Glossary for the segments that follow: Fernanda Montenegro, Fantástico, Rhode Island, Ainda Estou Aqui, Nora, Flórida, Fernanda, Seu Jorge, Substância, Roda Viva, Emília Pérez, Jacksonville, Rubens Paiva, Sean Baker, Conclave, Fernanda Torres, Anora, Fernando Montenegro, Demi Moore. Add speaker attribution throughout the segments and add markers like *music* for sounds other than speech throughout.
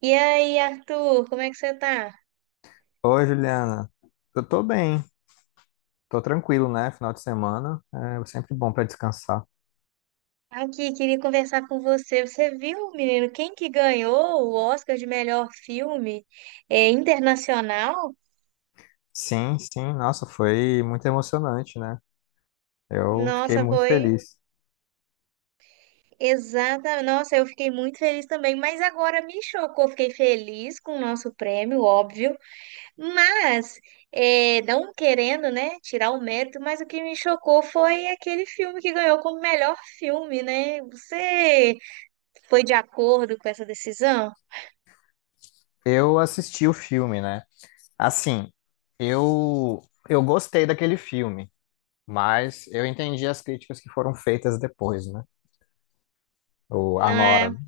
Speaker 1: E aí, Arthur, como é que você tá?
Speaker 2: Oi, Juliana. Eu tô bem, tô tranquilo, né? Final de semana é sempre bom pra descansar.
Speaker 1: Aqui, queria conversar com você. Você viu, menino, quem que ganhou o Oscar de melhor filme internacional?
Speaker 2: Sim, sim, nossa, foi muito emocionante, né? Eu fiquei
Speaker 1: Nossa,
Speaker 2: muito
Speaker 1: foi
Speaker 2: feliz.
Speaker 1: exata. Nossa, eu fiquei muito feliz também, mas agora me chocou. Fiquei feliz com o nosso prêmio, óbvio, mas não querendo, né, tirar o mérito, mas o que me chocou foi aquele filme que ganhou como melhor filme, né? Você foi de acordo com essa decisão?
Speaker 2: Eu assisti o filme, né? Assim, eu eu gostei daquele filme, mas eu entendi as críticas que foram feitas depois, né? O
Speaker 1: Não
Speaker 2: a Nora.
Speaker 1: é?
Speaker 2: Né?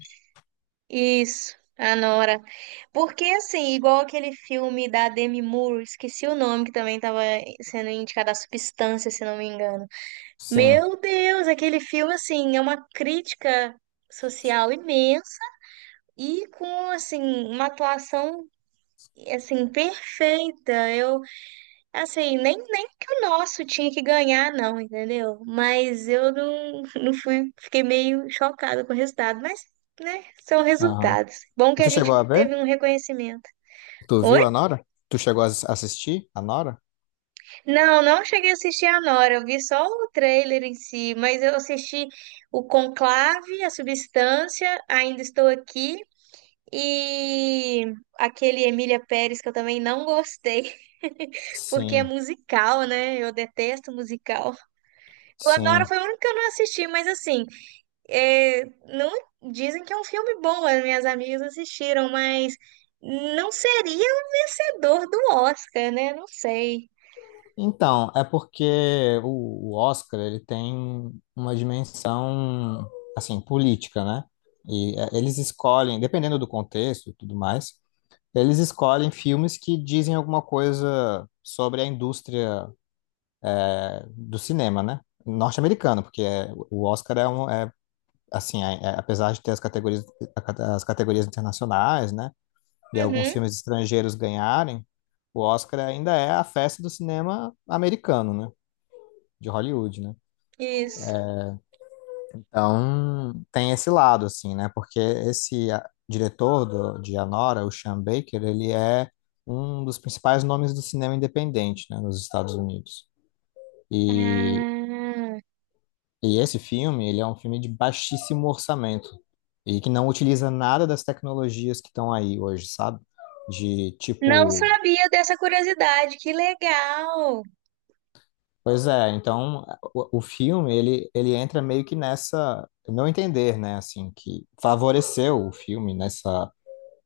Speaker 1: Isso, a Nora. Porque, assim, igual aquele filme da Demi Moore, esqueci o nome, que também estava sendo indicado a Substância, se não me engano.
Speaker 2: Sim.
Speaker 1: Meu Deus, aquele filme, assim, é uma crítica social imensa e com, assim, uma atuação, assim, perfeita. Eu assim, nem que o nosso tinha que ganhar, não, entendeu? Mas eu não fui, fiquei meio chocada com o resultado, mas, né, são
Speaker 2: Aham.
Speaker 1: resultados. Bom que a
Speaker 2: Tu
Speaker 1: gente
Speaker 2: chegou a
Speaker 1: teve
Speaker 2: ver?
Speaker 1: um reconhecimento.
Speaker 2: Tu viu
Speaker 1: Oi?
Speaker 2: a Nora? Tu chegou a assistir a Nora?
Speaker 1: Não cheguei a assistir a Nora, eu vi só o trailer em si, mas eu assisti o Conclave, a Substância, Ainda Estou Aqui e aquele Emília Pérez que eu também não gostei, *laughs* porque é
Speaker 2: Sim,
Speaker 1: musical, né? Eu detesto musical. Clanora
Speaker 2: sim.
Speaker 1: foi o único que eu não assisti, mas assim, é, não dizem que é um filme bom, as minhas amigas assistiram, mas não seria o vencedor do Oscar, né? Não sei.
Speaker 2: Então, é porque o Oscar ele tem uma dimensão assim política, né? Eles escolhem, dependendo do contexto e tudo mais, eles escolhem filmes que dizem alguma coisa sobre a indústria do cinema, né? Norte-americano, porque o Oscar é assim, apesar de ter as categorias, as categorias internacionais, né? E alguns
Speaker 1: Uhum,
Speaker 2: filmes estrangeiros ganharem, o Oscar ainda é a festa do cinema americano, né? De Hollywood, né?
Speaker 1: isso.
Speaker 2: Então, tem esse lado, assim, né? Porque esse diretor de Anora, o Sean Baker, ele é um dos principais nomes do cinema independente, né, nos Estados Unidos. E,
Speaker 1: Ah,
Speaker 2: e esse filme, ele é um filme de baixíssimo orçamento e que não utiliza nada das tecnologias que estão aí hoje, sabe? De
Speaker 1: não
Speaker 2: tipo...
Speaker 1: sabia dessa curiosidade, que legal.
Speaker 2: Pois é, então o filme, ele entra meio que nessa... no Meu entender, né? Assim, que favoreceu o filme nessa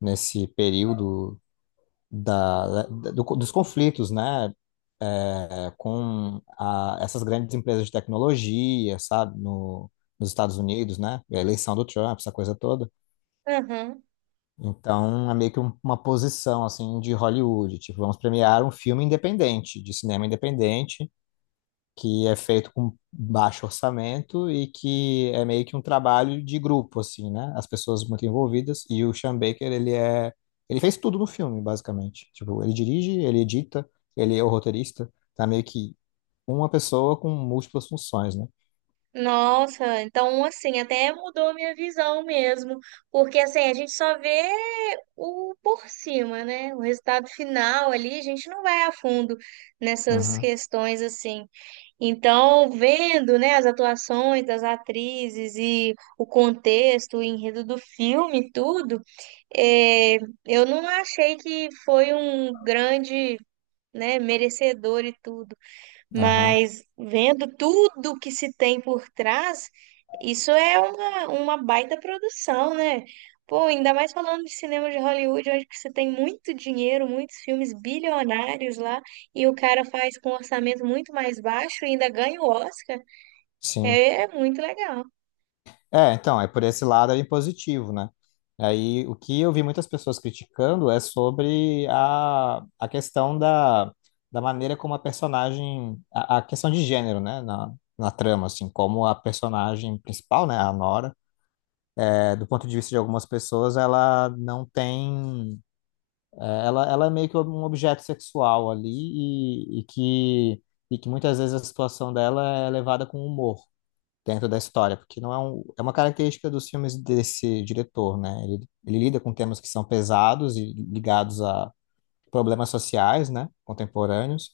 Speaker 2: nesse período dos conflitos, né, com essas grandes empresas de tecnologia, sabe, no, nos Estados Unidos, né, a eleição do Trump, essa coisa toda.
Speaker 1: Uhum.
Speaker 2: Então, é meio que uma posição, assim, de Hollywood, tipo, vamos premiar um filme independente, de cinema independente, que é feito com baixo orçamento e que é meio que um trabalho de grupo, assim, né? As pessoas muito envolvidas e o Sean Baker, ele é... Ele fez tudo no filme, basicamente. Tipo, ele dirige, ele edita, ele é o roteirista. Tá meio que uma pessoa com múltiplas funções, né?
Speaker 1: Nossa, então assim, até mudou a minha visão mesmo, porque assim, a gente só vê o por cima, né? O resultado final ali, a gente não vai a fundo nessas
Speaker 2: Aham,
Speaker 1: questões assim. Então, vendo, né, as atuações das atrizes e o contexto, o enredo do filme, e tudo, eh, eu não achei que foi um grande, né, merecedor e tudo.
Speaker 2: aham,
Speaker 1: Mas vendo tudo que se tem por trás, isso é uma baita produção, né? Pô, ainda mais falando de cinema de Hollywood, onde que você tem muito dinheiro, muitos filmes bilionários lá, e o cara faz com um orçamento muito mais baixo e ainda ganha o Oscar.
Speaker 2: sim.
Speaker 1: É, é muito legal.
Speaker 2: É, então, é por esse lado aí positivo, né? Aí o que eu vi muitas pessoas criticando é sobre a questão da maneira como a personagem, a questão de gênero, né? Na trama, assim, como a personagem principal, né, a Nora, é, do ponto de vista de algumas pessoas, ela não tem, ela é meio que um objeto sexual ali e, e que, e que muitas vezes a situação dela é levada com humor dentro da história, porque não é, é uma característica dos filmes desse diretor, né? Ele lida com temas que são pesados e ligados a problemas sociais, né? Contemporâneos,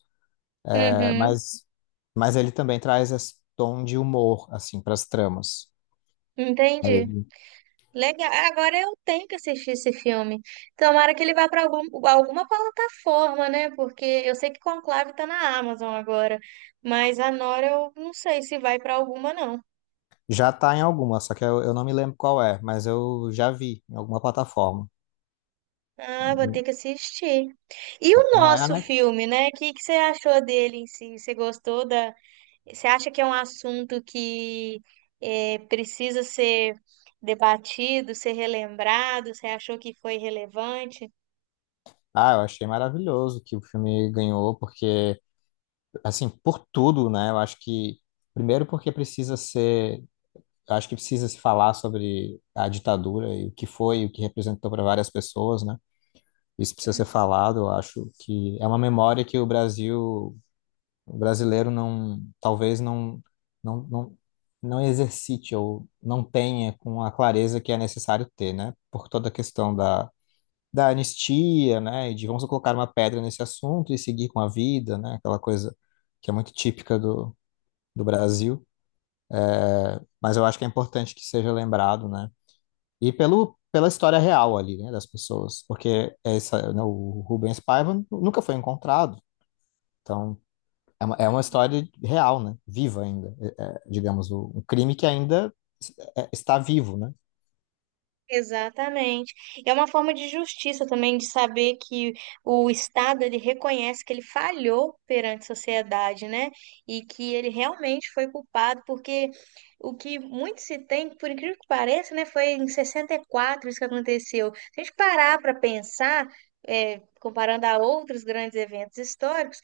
Speaker 2: é,
Speaker 1: Uhum,
Speaker 2: mas, mas ele também traz esse tom de humor, assim, para as tramas.
Speaker 1: entendi.
Speaker 2: Aí,
Speaker 1: Legal. Agora eu tenho que assistir esse filme. Tomara que ele vá para algum, alguma plataforma, né? Porque eu sei que Conclave tá na Amazon agora, mas a Nora eu não sei se vai para alguma, não.
Speaker 2: já tá em alguma, só que eu não me lembro qual é, mas eu já vi em alguma plataforma.
Speaker 1: Ah, vou ter que assistir. E
Speaker 2: Só-
Speaker 1: o
Speaker 2: Não é a
Speaker 1: nosso
Speaker 2: Netflix.
Speaker 1: filme, né? O que, que você achou dele em si? Você gostou da. Você acha que é um assunto que precisa ser debatido, ser relembrado? Você achou que foi relevante?
Speaker 2: Ah, eu achei maravilhoso que o filme ganhou, porque, assim, por tudo, né? Eu acho que, primeiro, porque precisa ser acho que precisa se falar sobre a ditadura e o que foi, e o que representou para várias pessoas, né? Isso precisa ser falado. Eu acho que é uma memória que o Brasil, o brasileiro não, talvez não não exercite ou não tenha com a clareza que é necessário ter, né? Por toda a questão da anistia, né? E de vamos colocar uma pedra nesse assunto e seguir com a vida, né? Aquela coisa que é muito típica do Brasil. Mas eu acho que é importante que seja lembrado, né? E pelo, pela história real ali, né, das pessoas, porque essa, né, o Rubens Paiva nunca foi encontrado, então é uma história real, né, viva ainda, digamos, um crime que ainda está vivo, né?
Speaker 1: Exatamente. É uma forma de justiça também de saber que o Estado ele reconhece que ele falhou perante a sociedade, né? E que ele realmente foi culpado, porque o que muito se tem, por incrível que pareça, né, foi em 64 isso que aconteceu. Se a gente parar para pensar, comparando a outros grandes eventos históricos,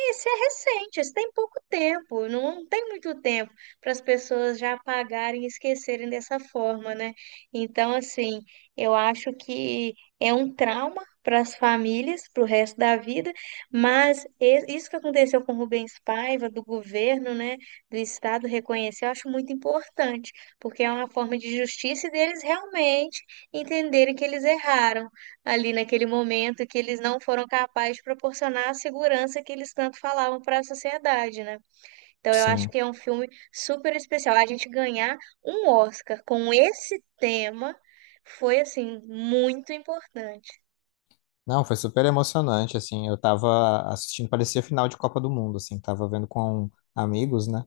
Speaker 1: esse é recente, esse tem pouco tempo, não tem muito tempo para as pessoas já apagarem e esquecerem dessa forma, né? Então, assim, eu acho que é um trauma para as famílias, para o resto da vida, mas isso que aconteceu com Rubens Paiva, do governo, né, do Estado reconhecer, eu acho muito importante, porque é uma forma de justiça e deles realmente entenderem que eles erraram ali naquele momento que eles não foram capazes de proporcionar a segurança que eles tanto falavam para a sociedade, né? Então eu acho
Speaker 2: Sim.
Speaker 1: que é um filme super especial. A gente ganhar um Oscar com esse tema foi assim muito importante.
Speaker 2: Não, foi super emocionante, assim, eu tava assistindo, parecia final de Copa do Mundo, assim, tava vendo com amigos, né,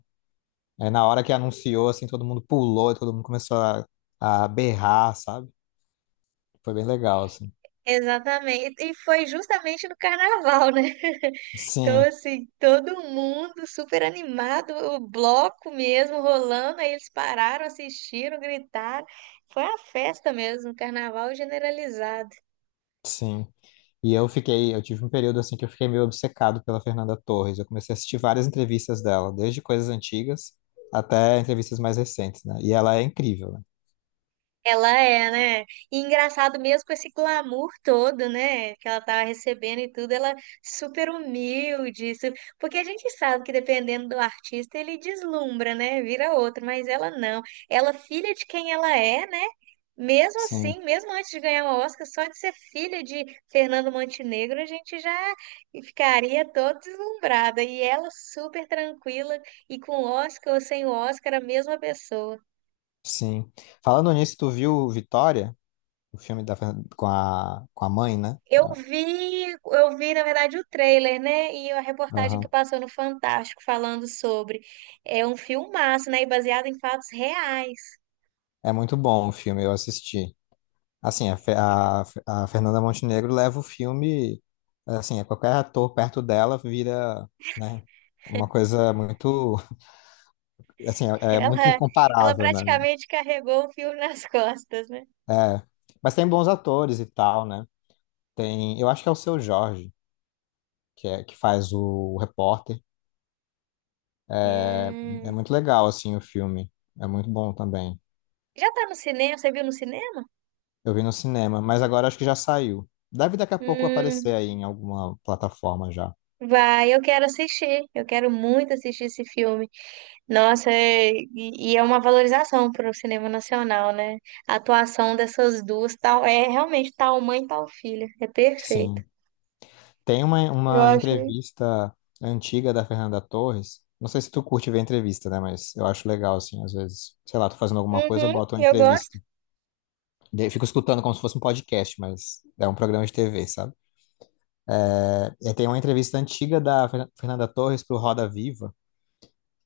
Speaker 2: na hora que anunciou, assim, todo mundo pulou, todo mundo começou a berrar, sabe? Foi bem legal, assim.
Speaker 1: Exatamente. E foi justamente no carnaval, né? Então,
Speaker 2: Sim,
Speaker 1: assim, todo mundo super animado, o bloco mesmo rolando, aí eles pararam, assistiram, gritaram. Foi uma festa mesmo, um carnaval generalizado.
Speaker 2: sim. E eu fiquei, eu tive um período assim que eu fiquei meio obcecado pela Fernanda Torres. Eu comecei a assistir várias entrevistas dela, desde coisas antigas até entrevistas mais recentes, né? E ela é incrível, né?
Speaker 1: Ela é, né? E engraçado mesmo com esse glamour todo, né? Que ela tava recebendo e tudo, ela super humilde, porque a gente sabe que dependendo do artista ele deslumbra, né? Vira outro, mas ela não. Ela filha de quem ela é, né? Mesmo
Speaker 2: Sim,
Speaker 1: assim, mesmo antes de ganhar o Oscar, só de ser filha de Fernando Montenegro, a gente já ficaria todo deslumbrada. E ela super tranquila e com o Oscar ou sem o Oscar, a mesma pessoa.
Speaker 2: sim. Falando nisso, tu viu Vitória, o filme com com a mãe, né?
Speaker 1: Eu vi, na verdade, o trailer, né? E a reportagem que
Speaker 2: Aham.
Speaker 1: passou no Fantástico falando sobre. É um filmaço, né? E baseado em fatos reais.
Speaker 2: É muito bom o filme, eu assisti. Assim, a Fernanda Montenegro leva o filme, assim, a qualquer ator perto dela vira, né? Uma coisa muito, assim,
Speaker 1: *laughs*
Speaker 2: é muito
Speaker 1: Ela, ela
Speaker 2: incomparável, né?
Speaker 1: praticamente carregou o filme nas *laughs* costas, né?
Speaker 2: É, mas tem bons atores e tal, né? Tem, eu acho que é o Seu Jorge, que é que faz o, repórter. É é
Speaker 1: Hum.
Speaker 2: muito legal assim o filme. É muito bom também.
Speaker 1: Já tá no cinema? Você viu no cinema?
Speaker 2: Eu vi no cinema, mas agora acho que já saiu. Deve daqui a pouco
Speaker 1: Hum,
Speaker 2: aparecer aí em alguma plataforma já.
Speaker 1: vai, eu quero assistir. Eu quero muito assistir esse filme. Nossa, e é uma valorização para o cinema nacional, né? A atuação dessas duas, tal, é realmente tal mãe, tal filha. É perfeito.
Speaker 2: Sim. Tem
Speaker 1: Eu
Speaker 2: uma
Speaker 1: achei.
Speaker 2: entrevista antiga da Fernanda Torres. Não sei se tu curte ver entrevista, né? Mas eu acho legal, assim, às vezes. Sei lá, tô fazendo alguma coisa, eu
Speaker 1: Uhum,
Speaker 2: boto uma
Speaker 1: eu gosto.
Speaker 2: entrevista. Daí eu fico escutando como se fosse um podcast, mas é um programa de TV, sabe? É, tem uma entrevista antiga da Fernanda Torres pro Roda Viva,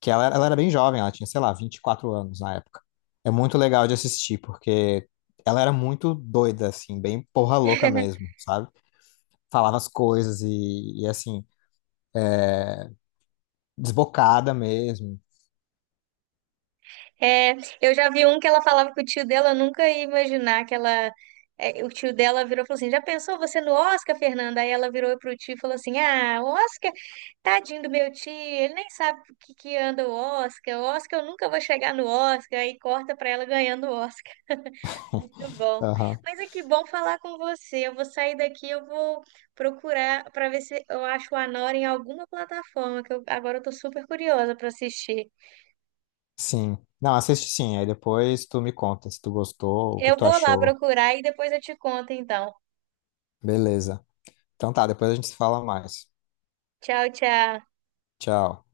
Speaker 2: que ela era bem jovem, ela tinha, sei lá, 24 anos na época. É muito legal de assistir, porque ela era muito doida, assim, bem porra louca
Speaker 1: *laughs*
Speaker 2: mesmo, sabe? Falava as coisas assim, desbocada mesmo.
Speaker 1: É, eu já vi um que ela falava que o tio dela nunca ia imaginar que ela. É, o tio dela virou e falou assim: Já pensou você no Oscar, Fernanda? Aí ela virou pro tio e falou assim: Ah, o Oscar, tadinho do meu tio, ele nem sabe o que, que anda o Oscar, eu nunca vou chegar no Oscar. Aí corta pra ela ganhando o Oscar. Muito bom.
Speaker 2: Aham,
Speaker 1: Mas é que bom falar com você. Eu vou sair daqui, eu vou procurar para ver se eu acho o Anora em alguma plataforma, que eu, agora eu tô super curiosa para assistir.
Speaker 2: sim. Não, assiste sim, aí depois tu me conta se tu gostou, o que que
Speaker 1: Eu
Speaker 2: tu
Speaker 1: vou lá
Speaker 2: achou.
Speaker 1: procurar e depois eu te conto, então.
Speaker 2: Beleza. Então tá, depois a gente se fala mais.
Speaker 1: Tchau, tchau.
Speaker 2: Tchau.